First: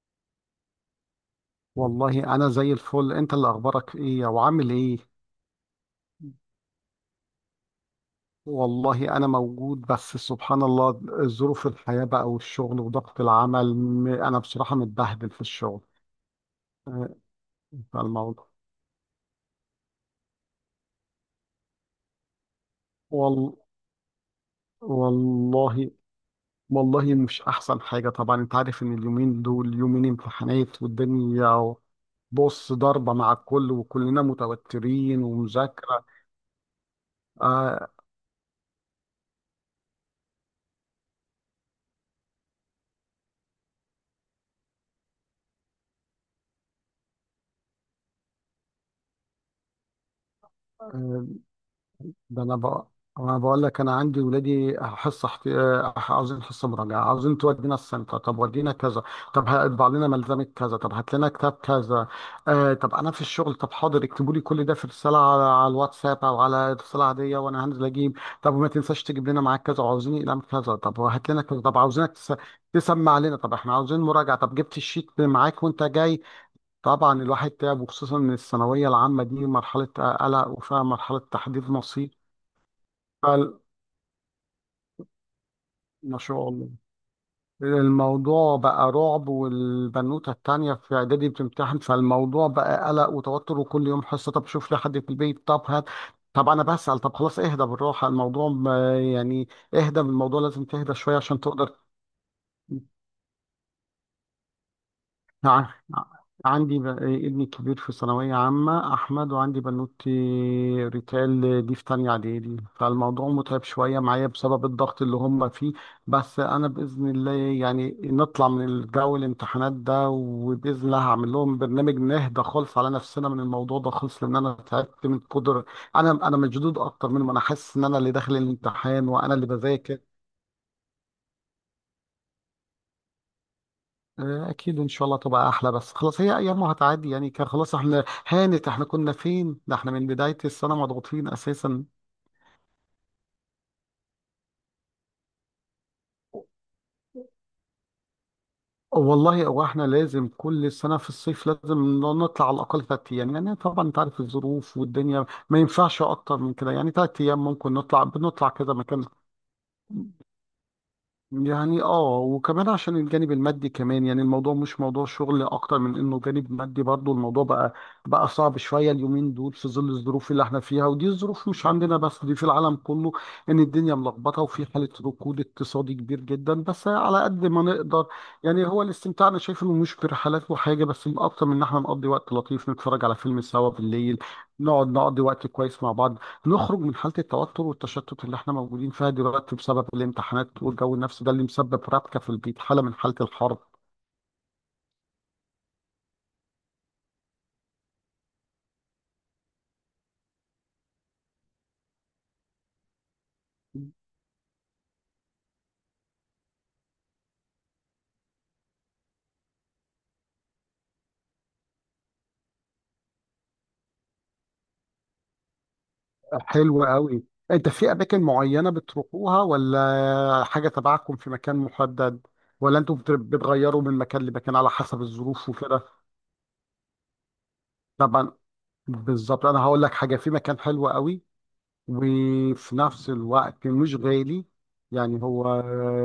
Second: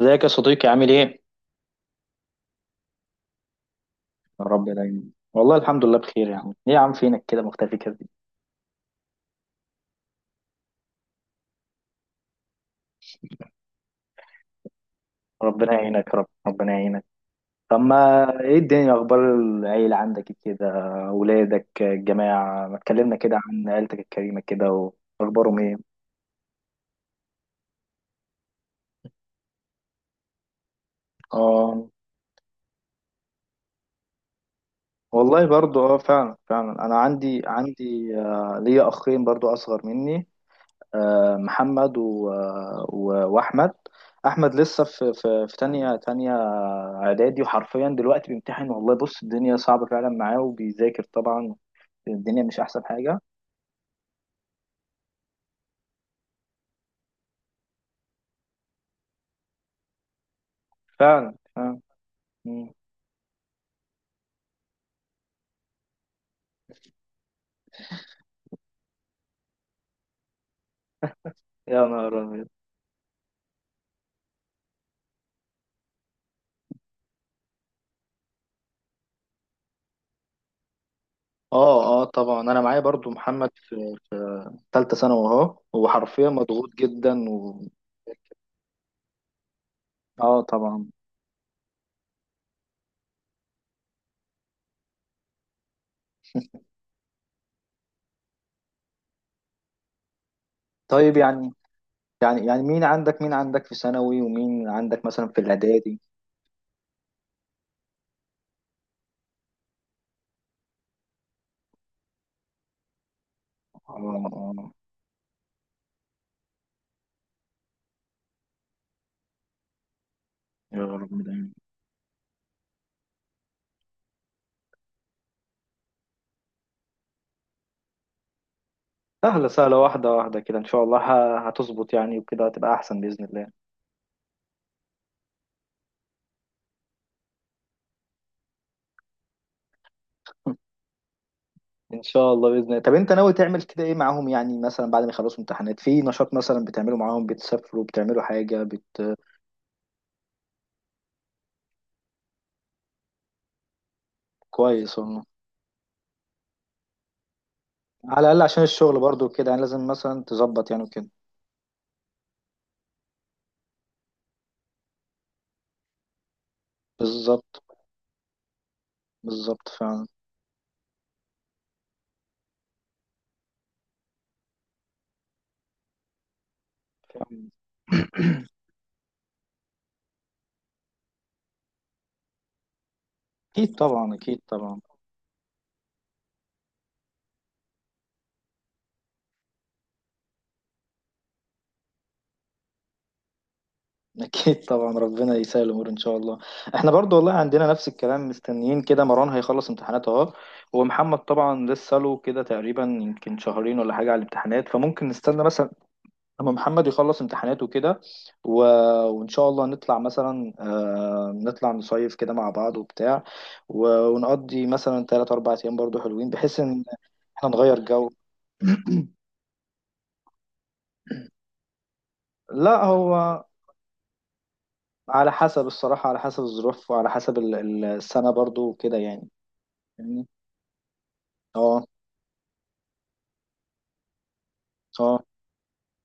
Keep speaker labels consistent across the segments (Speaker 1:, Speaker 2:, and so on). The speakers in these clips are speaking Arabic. Speaker 1: ازيك يا صديقي، عامل ايه؟
Speaker 2: والله أنا زي الفل. أنت اللي أخبارك إيه
Speaker 1: يا رب
Speaker 2: وعامل إيه؟
Speaker 1: دايما. والله الحمد لله بخير يا عم. ايه يا عم، فينك كده مختفي كده؟
Speaker 2: والله أنا موجود، بس سبحان الله ظروف الحياة بقى والشغل وضغط العمل. أنا بصراحة متبهدل في
Speaker 1: ربنا
Speaker 2: الشغل.
Speaker 1: يعينك يا رب، ربنا يعينك.
Speaker 2: آه،
Speaker 1: طب ما،
Speaker 2: فالموضوع.
Speaker 1: ايه الدنيا؟ إيه اخبار العيلة عندك إيه كده؟ اولادك الجماعة، ما تكلمنا كده
Speaker 2: وال...
Speaker 1: عن عيلتك الكريمة كده. واخبارهم ايه؟
Speaker 2: والله والله مش أحسن حاجة. طبعا أنت عارف إن اليومين دول يومين امتحانات والدنيا.
Speaker 1: اه.
Speaker 2: بص، ضربة مع الكل، وكلنا متوترين
Speaker 1: والله برضو
Speaker 2: ومذاكرة.
Speaker 1: فعلا فعلا، انا عندي
Speaker 2: آه.
Speaker 1: عندي ليا اخين برضو اصغر مني. محمد واحمد. احمد لسه في تانية اعدادي، وحرفيا دلوقتي بيمتحن. والله بص، الدنيا صعبة فعلا معاه، وبيذاكر
Speaker 2: آه،
Speaker 1: طبعا. الدنيا
Speaker 2: ده انا
Speaker 1: مش احسن
Speaker 2: بقى،
Speaker 1: حاجة،
Speaker 2: انا بقول لك، انا عندي ولادي حصه احت... آه، عاوزين حصه مراجعه، عاوزين تودينا السنتر، طب ودينا كذا، طب هطبع لنا ملزمه كذا، طب هات لنا
Speaker 1: فعلا
Speaker 2: كتاب
Speaker 1: فعلا.
Speaker 2: كذا.
Speaker 1: مم.
Speaker 2: آه، طب انا في الشغل، طب حاضر اكتبوا لي كل ده في رساله على الواتساب او على رساله عاديه، وانا هنزل اجيب. طب وما تنساش تجيب لنا معاك كذا، وعاوزين اقلام كذا، طب وهات لنا كذا، طب
Speaker 1: يا نهار ابيض!
Speaker 2: تسمع لنا، طب احنا عاوزين مراجعه، طب جبت الشيت معاك وانت جاي؟ طبعا الواحد تعب، وخصوصا من الثانويه العامه دي مرحله قلق وفيها مرحله تحديد
Speaker 1: اه اه،
Speaker 2: مصير.
Speaker 1: طبعا. انا معايا برضو محمد
Speaker 2: فال-
Speaker 1: في تالتة ثانوي اهو، هو
Speaker 2: ما
Speaker 1: حرفيا
Speaker 2: شاء الله.
Speaker 1: مضغوط جدا
Speaker 2: الموضوع بقى رعب، والبنوتة
Speaker 1: اه
Speaker 2: التانية
Speaker 1: طبعا.
Speaker 2: في إعدادي بتمتحن، فالموضوع بقى قلق وتوتر وكل يوم حصة، طب شوف لي حد في البيت، طب هات، طب أنا بسأل، طب خلاص اهدى بالراحة، الموضوع يعني اهدى بالموضوع، لازم تهدى
Speaker 1: طيب،
Speaker 2: شوية عشان
Speaker 1: يعني
Speaker 2: تقدر.
Speaker 1: يعني يعني مين عندك في ثانوي، ومين عندك مثلا في
Speaker 2: ع-
Speaker 1: الاعدادي؟
Speaker 2: عندي ابني الكبير في ثانوية عامة أحمد، وعندي بنوتي ريتال دي في تانية إعدادي، فالموضوع متعب
Speaker 1: اه
Speaker 2: شوية معايا بسبب
Speaker 1: اه.
Speaker 2: الضغط اللي هم فيه. بس أنا بإذن الله يعني نطلع من الجو الامتحانات ده،
Speaker 1: يا
Speaker 2: وبإذن الله
Speaker 1: رب
Speaker 2: هعمل
Speaker 1: دايما.
Speaker 2: لهم برنامج نهدى خالص على نفسنا من الموضوع ده خالص، لأن أنا تعبت من قدر. أنا مشدود أكتر منهم، أنا حاسس إن أنا اللي داخل الامتحان وأنا اللي
Speaker 1: سهلة سهلة،
Speaker 2: بذاكر.
Speaker 1: واحدة واحدة كده، ان شاء الله هتظبط يعني، وكده هتبقى احسن بإذن الله.
Speaker 2: اكيد ان شاء الله تبقى احلى، بس خلاص هي ايام وهتعدي يعني، كان خلاص احنا هانت، احنا كنا فين، ده احنا من بداية السنة مضغوطين اساسا.
Speaker 1: ان شاء الله، باذن الله. طب انت ناوي تعمل كده ايه معاهم؟ يعني مثلا بعد ما يخلصوا امتحانات، في نشاط مثلا بتعمله معاهم؟ بتسافروا، بتعملوا حاجه
Speaker 2: والله هو احنا لازم كل سنة في الصيف لازم نطلع على الاقل ثلاث ايام. يعني طبعا انت عارف الظروف
Speaker 1: كويس والله.
Speaker 2: والدنيا، ما ينفعش اكتر من كده، يعني ثلاث ايام ممكن نطلع،
Speaker 1: على الاقل
Speaker 2: بنطلع
Speaker 1: عشان
Speaker 2: كذا
Speaker 1: الشغل
Speaker 2: مكان.
Speaker 1: برضو كده يعني، لازم مثلا تظبط يعني وكده.
Speaker 2: يعني اه، وكمان عشان الجانب المادي كمان، يعني الموضوع مش موضوع شغل اكتر من انه جانب مادي برضو، الموضوع
Speaker 1: بالظبط
Speaker 2: بقى صعب شوية اليومين دول
Speaker 1: بالظبط.
Speaker 2: في ظل
Speaker 1: فعلا
Speaker 2: الظروف اللي احنا فيها، ودي الظروف مش عندنا بس، دي في العالم كله. ان الدنيا ملخبطة وفي حالة ركود اقتصادي كبير جدا، بس على قد
Speaker 1: فعلا.
Speaker 2: ما نقدر. يعني هو الاستمتاع انا شايف انه مش برحلات وحاجة بس، اكتر من ان احنا نقضي وقت لطيف، نتفرج على فيلم سوا
Speaker 1: اكيد طبعا،
Speaker 2: بالليل،
Speaker 1: اكيد طبعا،
Speaker 2: نقعد نقضي وقت كويس مع بعض، نخرج من حالة التوتر والتشتت اللي احنا موجودين فيها دلوقتي بسبب الامتحانات والجو النفسي ده اللي مسبب ربكة في البيت، حالة من حالة الحرب.
Speaker 1: اكيد طبعا. ربنا يسهل الامور ان شاء الله. احنا برضو والله عندنا نفس الكلام، مستنيين كده مروان هيخلص امتحانات اهو، ومحمد طبعا لسه له كده تقريبا يمكن شهرين ولا حاجه على الامتحانات، فممكن نستنى مثلا لما محمد يخلص امتحاناته كده، و... وإن شاء الله نطلع مثلا، نطلع نصيف كده مع بعض وبتاع، ونقضي مثلا تلات أربع أيام برضو حلوين، بحيث إن
Speaker 2: حلو قوي.
Speaker 1: احنا
Speaker 2: انت
Speaker 1: نغير
Speaker 2: في
Speaker 1: جو.
Speaker 2: اماكن معينة بتروحوها، ولا حاجة تبعكم في مكان محدد، ولا
Speaker 1: لا،
Speaker 2: انتوا
Speaker 1: هو
Speaker 2: بتغيروا من مكان لمكان على حسب
Speaker 1: على
Speaker 2: الظروف
Speaker 1: حسب،
Speaker 2: وكده؟
Speaker 1: الصراحة على حسب الظروف، وعلى حسب السنة
Speaker 2: طبعا.
Speaker 1: برضو وكده يعني.
Speaker 2: بالظبط، انا هقول لك حاجة،
Speaker 1: فاهمني؟
Speaker 2: في مكان حلو قوي،
Speaker 1: اه
Speaker 2: وفي نفس الوقت مش غالي، يعني
Speaker 1: اه.
Speaker 2: هو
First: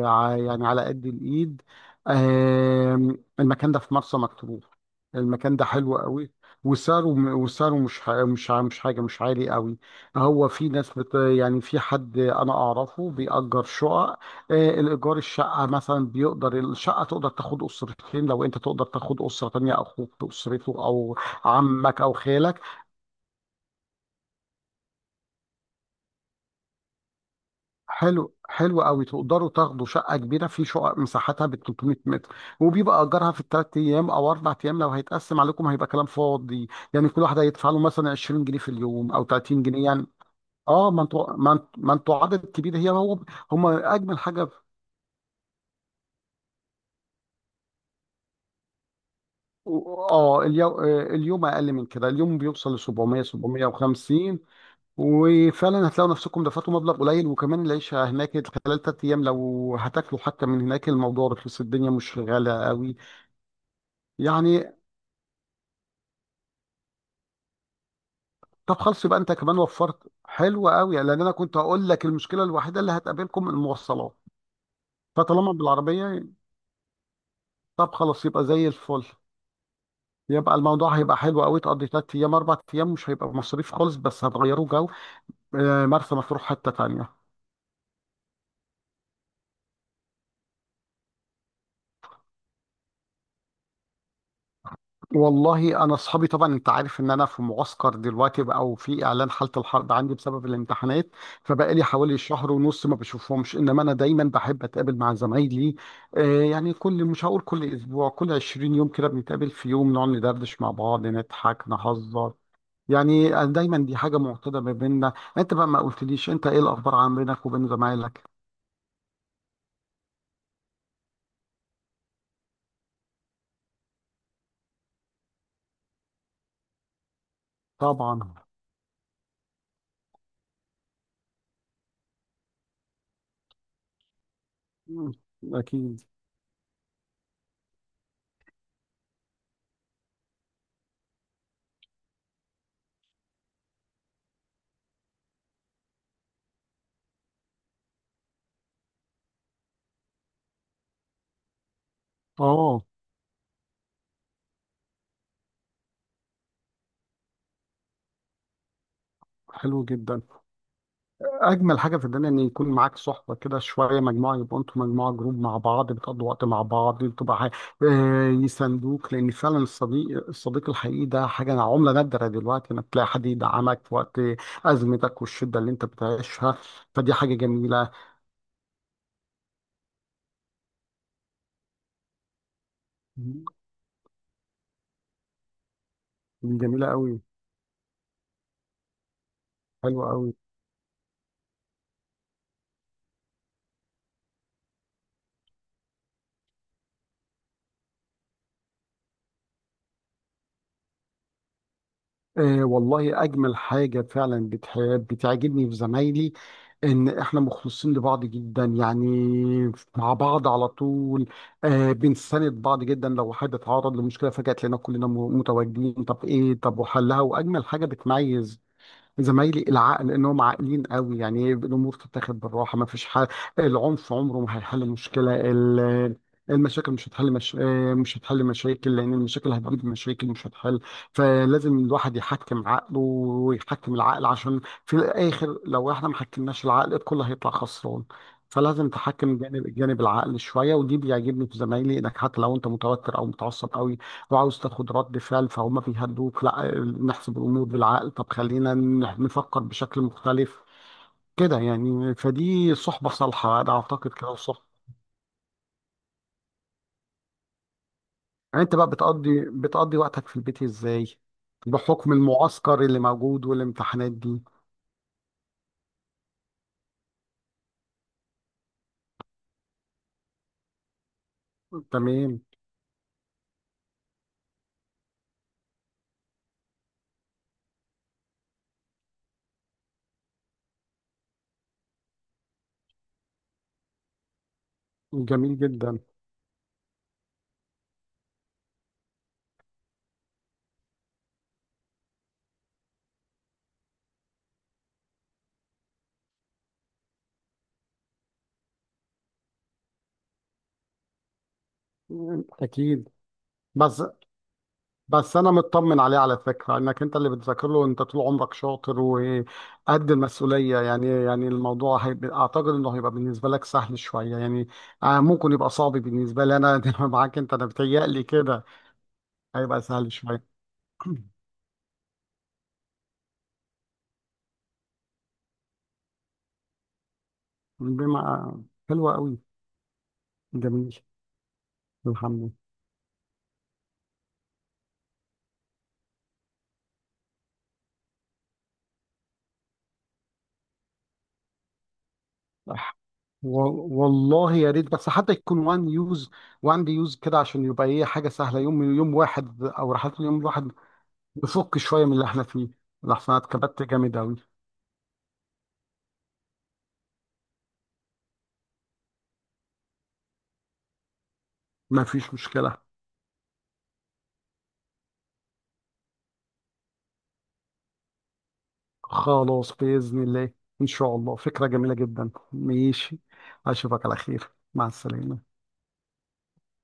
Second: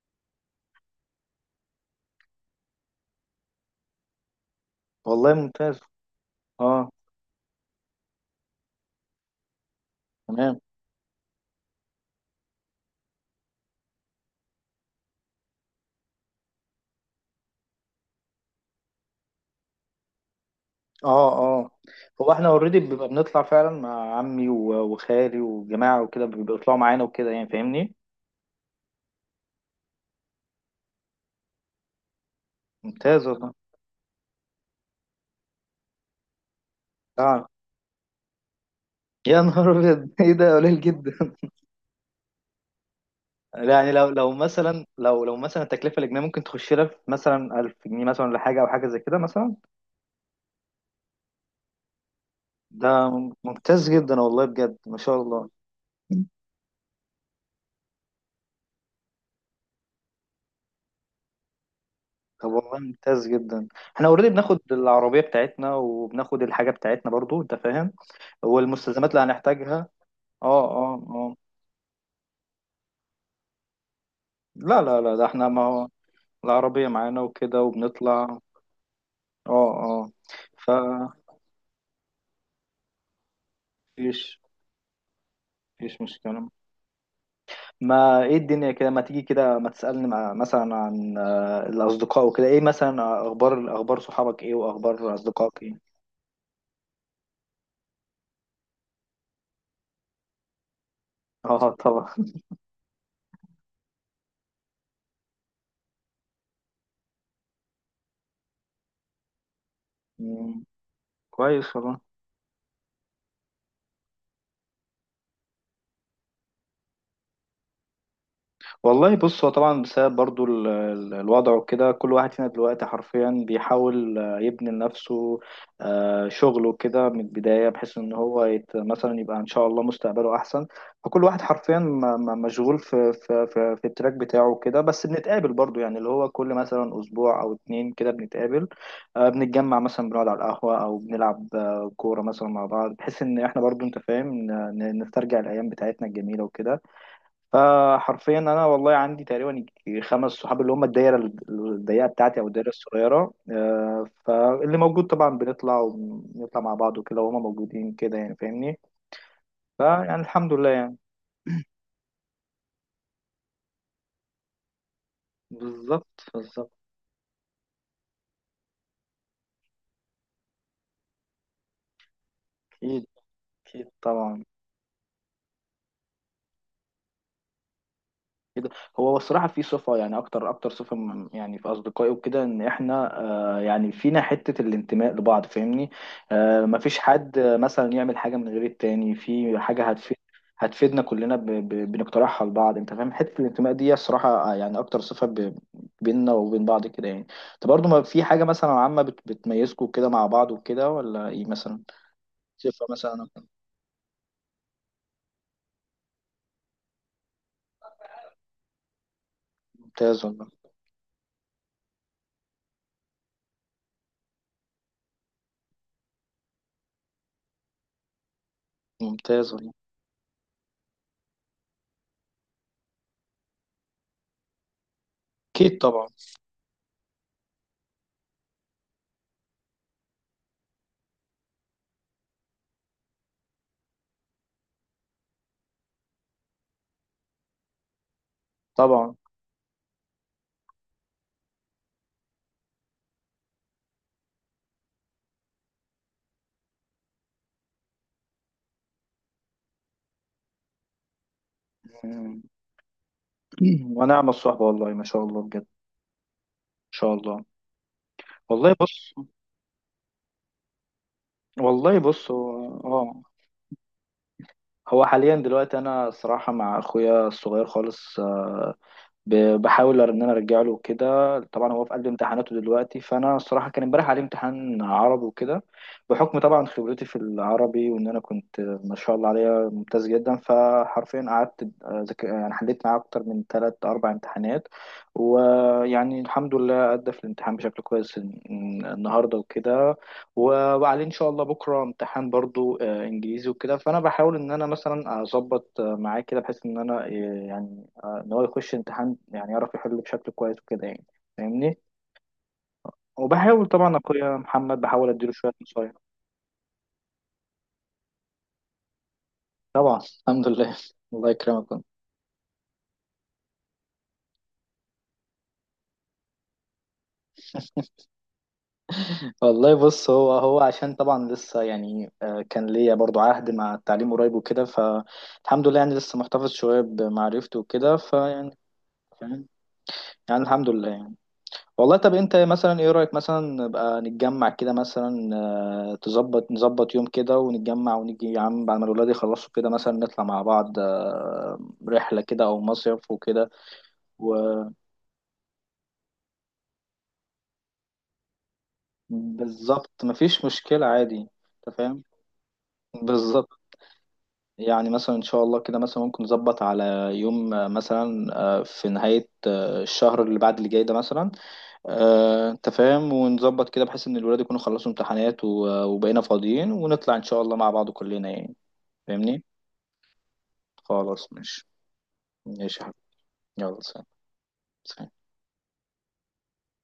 Speaker 2: يعني على قد الإيد. المكان ده في مرسى مطروح.
Speaker 1: والله
Speaker 2: المكان ده
Speaker 1: ممتاز.
Speaker 2: حلو قوي.
Speaker 1: اه
Speaker 2: وسعره وسعره مش حاجة، مش عالي قوي. هو
Speaker 1: تمام.
Speaker 2: في ناس يعني في حد أنا أعرفه بيأجر شقق. الإيجار الشقة مثلا بيقدر، الشقة تقدر تاخد أسرتين، لو أنت تقدر تاخد أسرة تانية أخوك بأسرته، أو
Speaker 1: اه اه،
Speaker 2: عمك أو
Speaker 1: هو احنا
Speaker 2: خالك.
Speaker 1: اوريدي بنبقى بنطلع فعلا مع عمي، وخالي وجماعة، وكده بيطلعوا معانا وكده يعني. فاهمني.
Speaker 2: حلو قوي، تقدروا تاخدوا شقه كبيره، في شقق مساحتها ب 300 متر، وبيبقى
Speaker 1: ممتاز
Speaker 2: اجارها في
Speaker 1: والله.
Speaker 2: الثلاث ايام او اربع ايام، لو هيتقسم عليكم هيبقى كلام فاضي. يعني كل واحد
Speaker 1: اه،
Speaker 2: هيدفع له مثلا 20 جنيه في اليوم، او
Speaker 1: يا
Speaker 2: 30
Speaker 1: نهار
Speaker 2: جنيه يعني.
Speaker 1: ابيض! ايه ده قليل
Speaker 2: اه، ما
Speaker 1: جدا!
Speaker 2: انتوا ما انتوا عدد كبير، هي هو هم
Speaker 1: يعني لو
Speaker 2: اجمل
Speaker 1: لو
Speaker 2: حاجه
Speaker 1: مثلا لو لو مثلا التكلفه الاجنبيه ممكن تخش لها في مثلا 1000 جنيه مثلا، ولا حاجه او حاجه زي كده مثلا.
Speaker 2: اه، اليوم اقل من كده، اليوم بيوصل ل
Speaker 1: ده
Speaker 2: 700
Speaker 1: ممتاز جدا
Speaker 2: 750.
Speaker 1: والله، بجد ما شاء الله.
Speaker 2: وفعلا هتلاقوا نفسكم دفعتوا مبلغ قليل، وكمان العيشه هناك خلال ثلاث ايام، لو هتاكلوا حتى من هناك الموضوع رخيص، الدنيا مش
Speaker 1: طب
Speaker 2: غاليه
Speaker 1: والله
Speaker 2: قوي.
Speaker 1: ممتاز جدا. احنا اوريدي بناخد
Speaker 2: يعني
Speaker 1: العربيه بتاعتنا، وبناخد الحاجه بتاعتنا برضو، انت فاهم،
Speaker 2: طب خلاص،
Speaker 1: والمستلزمات
Speaker 2: يبقى
Speaker 1: اللي
Speaker 2: انت كمان
Speaker 1: هنحتاجها.
Speaker 2: وفرت، حلو
Speaker 1: اه اه
Speaker 2: قوي، لان انا
Speaker 1: اه.
Speaker 2: كنت هقول لك المشكله الوحيده اللي هتقابلكم المواصلات،
Speaker 1: لا لا لا، ده احنا،
Speaker 2: فطالما
Speaker 1: ما هو
Speaker 2: بالعربيه
Speaker 1: العربيه معانا وكده
Speaker 2: طب خلاص
Speaker 1: وبنطلع.
Speaker 2: يبقى زي الفل.
Speaker 1: اه اه.
Speaker 2: يبقى
Speaker 1: ف
Speaker 2: الموضوع هيبقى حلو قوي، تقضي ثلاث ايام اربع ايام، مش هيبقى مصاريف خالص، بس
Speaker 1: مفيش
Speaker 2: هتغيروا جو.
Speaker 1: مفيش
Speaker 2: مرسى مطروح
Speaker 1: مشكله.
Speaker 2: حته تانيه.
Speaker 1: ما ايه الدنيا كده، ما تيجي كده، ما تسألني مع مثلا عن الأصدقاء وكده. ايه مثلا، أخبار صحابك ايه، وأخبار أصدقائك
Speaker 2: والله
Speaker 1: ايه؟
Speaker 2: انا اصحابي، طبعا انت عارف ان انا في معسكر دلوقتي بقى، وفي اعلان حاله الحرب عندي بسبب الامتحانات،
Speaker 1: اه
Speaker 2: فبقى لي
Speaker 1: طبعا.
Speaker 2: حوالي شهر ونص ما بشوفهمش، انما انا دايما بحب اتقابل مع زمايلي. آه يعني كل، مش هقول كل اسبوع، كل 20 يوم كده بنتقابل في يوم، نقعد ندردش
Speaker 1: مم،
Speaker 2: مع بعض، نضحك
Speaker 1: كويس والله.
Speaker 2: نهزر، يعني أنا دايما دي حاجه معتاده ما بيننا. انت بقى ما قلتليش، انت ايه الاخبار، عن بينك وبين زمايلك؟
Speaker 1: والله بص، هو طبعا بسبب برضو الوضع وكده، كل واحد فينا دلوقتي حرفيا بيحاول يبني لنفسه شغله كده من البداية، بحيث ان
Speaker 2: طبعا.
Speaker 1: هو مثلا يبقى ان شاء الله مستقبله احسن. فكل واحد حرفيا مشغول في التراك بتاعه كده، بس
Speaker 2: مم.
Speaker 1: بنتقابل برضو، يعني
Speaker 2: اكيد.
Speaker 1: اللي هو كل مثلا اسبوع او اتنين كده بنتقابل. بنتجمع مثلا، بنقعد على القهوة او بنلعب كورة مثلا مع بعض، بحيث ان احنا برضو، انت فاهم، نسترجع الايام بتاعتنا الجميلة وكده. حرفيا انا والله عندي تقريبا خمس صحاب، اللي هم الدايره الضيقه بتاعتي، او الدايره
Speaker 2: اه.
Speaker 1: الصغيره. فاللي موجود طبعا، بنطلع ونطلع مع بعض وكده، وهم موجودين كده يعني. فاهمني.
Speaker 2: حلو
Speaker 1: فيعني
Speaker 2: جدا.
Speaker 1: الحمد لله يعني.
Speaker 2: اجمل حاجه في الدنيا ان يكون معاك صحبه كده، شويه مجموعه، يبقوا انتوا مجموعه جروب مع بعض،
Speaker 1: بالظبط
Speaker 2: بتقضوا وقت مع
Speaker 1: بالظبط.
Speaker 2: بعض، بتبقى يساندوك، لان فعلا الصديق الصديق الحقيقي ده حاجه عمله نادره دلوقتي، انك تلاقي
Speaker 1: اكيد
Speaker 2: حد يدعمك
Speaker 1: اكيد
Speaker 2: في وقت
Speaker 1: طبعا
Speaker 2: ازمتك والشده اللي انت بتعيشها، فدي حاجه
Speaker 1: كده. هو بصراحة في صفة يعني، أكتر أكتر صفة يعني في أصدقائي وكده، إن إحنا يعني فينا حتة الانتماء لبعض. فاهمني.
Speaker 2: جميله
Speaker 1: مفيش
Speaker 2: قوي.
Speaker 1: حد مثلا يعمل حاجة من غير التاني في حاجة
Speaker 2: حلوه
Speaker 1: هتفيد،
Speaker 2: قوي.
Speaker 1: هتفيدنا كلنا، بنقترحها لبعض. أنت فاهم، حتة الانتماء دي الصراحة، يعني أكتر صفة بيننا وبين بعض كده يعني. أنت برضو ما في حاجة مثلا عامة بتميزكوا كده مع بعض وكده، ولا إيه مثلا؟
Speaker 2: آه
Speaker 1: صفة
Speaker 2: والله
Speaker 1: مثلا؟
Speaker 2: أجمل حاجة فعلا بتعجبني في زمايلي، إن إحنا مخلصين لبعض جدا، يعني مع
Speaker 1: ممتاز ولا،
Speaker 2: بعض على طول. آه، بنساند بعض جدا، لو حد اتعرض لمشكلة فجأة تلاقينا كلنا متواجدين، طب إيه طب وحلها. وأجمل حاجة بتميز
Speaker 1: ممتاز
Speaker 2: زمايلي
Speaker 1: ولا،
Speaker 2: العقل، انهم عاقلين قوي يعني، إيه، الامور تتاخد بالراحه، ما فيش حل. العنف عمره ما هيحل مشكله
Speaker 1: أكيد طبعا
Speaker 2: المشاكل، مش هتحل، مش هتحل مشاكل، لان المشاكل هتجيب مشاكل، مش هتحل. فلازم الواحد يحكم عقله ويحكم العقل، عشان في الاخر لو احنا ما حكمناش العقل الكل هيطلع خسران. فلازم
Speaker 1: طبعا.
Speaker 2: تحكم جانب العقل شويه، ودي بيعجبني في زمايلي، انك حتى لو انت متوتر او متعصب قوي وعاوز تاخد رد فعل، فهم بيهدوك، لا نحسب الامور بالعقل، طب خلينا نفكر بشكل مختلف كده يعني. فدي صحبه صالحه، انا اعتقد
Speaker 1: ونعم
Speaker 2: كده
Speaker 1: الصحبة
Speaker 2: الصحبه.
Speaker 1: والله، ما شاء الله بجد، ان شاء الله.
Speaker 2: يعني
Speaker 1: والله
Speaker 2: انت بقى
Speaker 1: بص
Speaker 2: بتقضي وقتك في البيت ازاي،
Speaker 1: والله
Speaker 2: بحكم
Speaker 1: بص
Speaker 2: المعسكر اللي
Speaker 1: اه
Speaker 2: موجود والامتحانات دي؟
Speaker 1: هو حاليا دلوقتي انا الصراحة مع اخويا الصغير خالص، بحاول ان انا ارجع له كده. طبعا هو في قلب
Speaker 2: تمام.
Speaker 1: امتحاناته دلوقتي، فانا الصراحه كان امبارح عليه امتحان عربي وكده، بحكم طبعا خبرتي في العربي، وان انا كنت ما شاء الله عليا ممتاز جدا، فحرفيا قعدت يعني حليت معاه اكتر من ثلاث اربع امتحانات.
Speaker 2: جميل جدا.
Speaker 1: ويعني الحمد لله ادى في الامتحان بشكل كويس النهارده وكده، وعليه ان شاء الله بكره امتحان برضو انجليزي وكده، فانا بحاول ان انا مثلا اظبط معاه كده، بحيث ان انا يعني ان هو يخش امتحان، يعني يعرف يحل بشكل كويس وكده يعني. فاهمني.
Speaker 2: اكيد.
Speaker 1: وبحاول طبعا
Speaker 2: بس
Speaker 1: اخويا محمد، بحاول اديله
Speaker 2: بس
Speaker 1: شويه
Speaker 2: انا
Speaker 1: نصايح
Speaker 2: مطمن عليه على فكره، انك انت اللي بتذاكر له، وانت طول عمرك شاطر
Speaker 1: طبعا.
Speaker 2: وقد
Speaker 1: الحمد لله.
Speaker 2: المسؤوليه، يعني
Speaker 1: الله
Speaker 2: يعني
Speaker 1: يكرمكم.
Speaker 2: الموضوع هيبقى، اعتقد انه هيبقى بالنسبه لك سهل شويه يعني. ممكن يبقى صعب بالنسبه لي انا معاك انت، انا بتهيألي كده،
Speaker 1: والله
Speaker 2: هيبقى
Speaker 1: بص،
Speaker 2: سهل
Speaker 1: هو
Speaker 2: شويه.
Speaker 1: هو عشان طبعا لسه يعني، كان ليا برضو عهد مع التعليم قريب وكده، فالحمد لله يعني لسه محتفظ شويه بمعرفته وكده
Speaker 2: بما
Speaker 1: فيعني.
Speaker 2: حلوه قوي.
Speaker 1: فاهم؟ يعني الحمد لله
Speaker 2: جميل.
Speaker 1: يعني. والله، طب انت
Speaker 2: الحمد
Speaker 1: مثلا ايه رأيك مثلا نبقى نتجمع كده مثلا، نظبط يوم كده ونتجمع، ونيجي يا عم بعد ما الولاد يخلصوا كده، مثلا نطلع مع بعض رحلة كده او
Speaker 2: لله.
Speaker 1: مصيف وكده،
Speaker 2: والله يا ريت، بس حتى يكون وان يوز، وان دي يوز كده، عشان يبقى ايه، حاجه سهله، يوم، يوم واحد او
Speaker 1: وبالظبط
Speaker 2: رحلات اليوم
Speaker 1: مفيش
Speaker 2: الواحد،
Speaker 1: مشكلة، عادي. انت
Speaker 2: نفك
Speaker 1: فاهم،
Speaker 2: شوية من اللي احنا فيه، لحسن انا
Speaker 1: بالظبط.
Speaker 2: اتكبت جامد أوي.
Speaker 1: يعني مثلا ان شاء الله كده مثلا ممكن نظبط على يوم مثلا، في نهاية الشهر اللي بعد اللي جاي ده مثلا،
Speaker 2: مفيش
Speaker 1: انت
Speaker 2: مشكلة،
Speaker 1: فاهم، ونظبط كده بحيث ان الولاد يكونوا خلصوا امتحانات، وبقينا فاضيين ونطلع ان شاء الله مع بعض كلنا يعني. فاهمني.
Speaker 2: خلاص بإذن الله. إن شاء
Speaker 1: خلاص
Speaker 2: الله
Speaker 1: ماشي.
Speaker 2: فكرة جميلة جدا.
Speaker 1: ماشي يا حبيبي،
Speaker 2: ماشي.
Speaker 1: يلا سلام.
Speaker 2: أشوفك على خير، مع
Speaker 1: سلام.
Speaker 2: السلامة.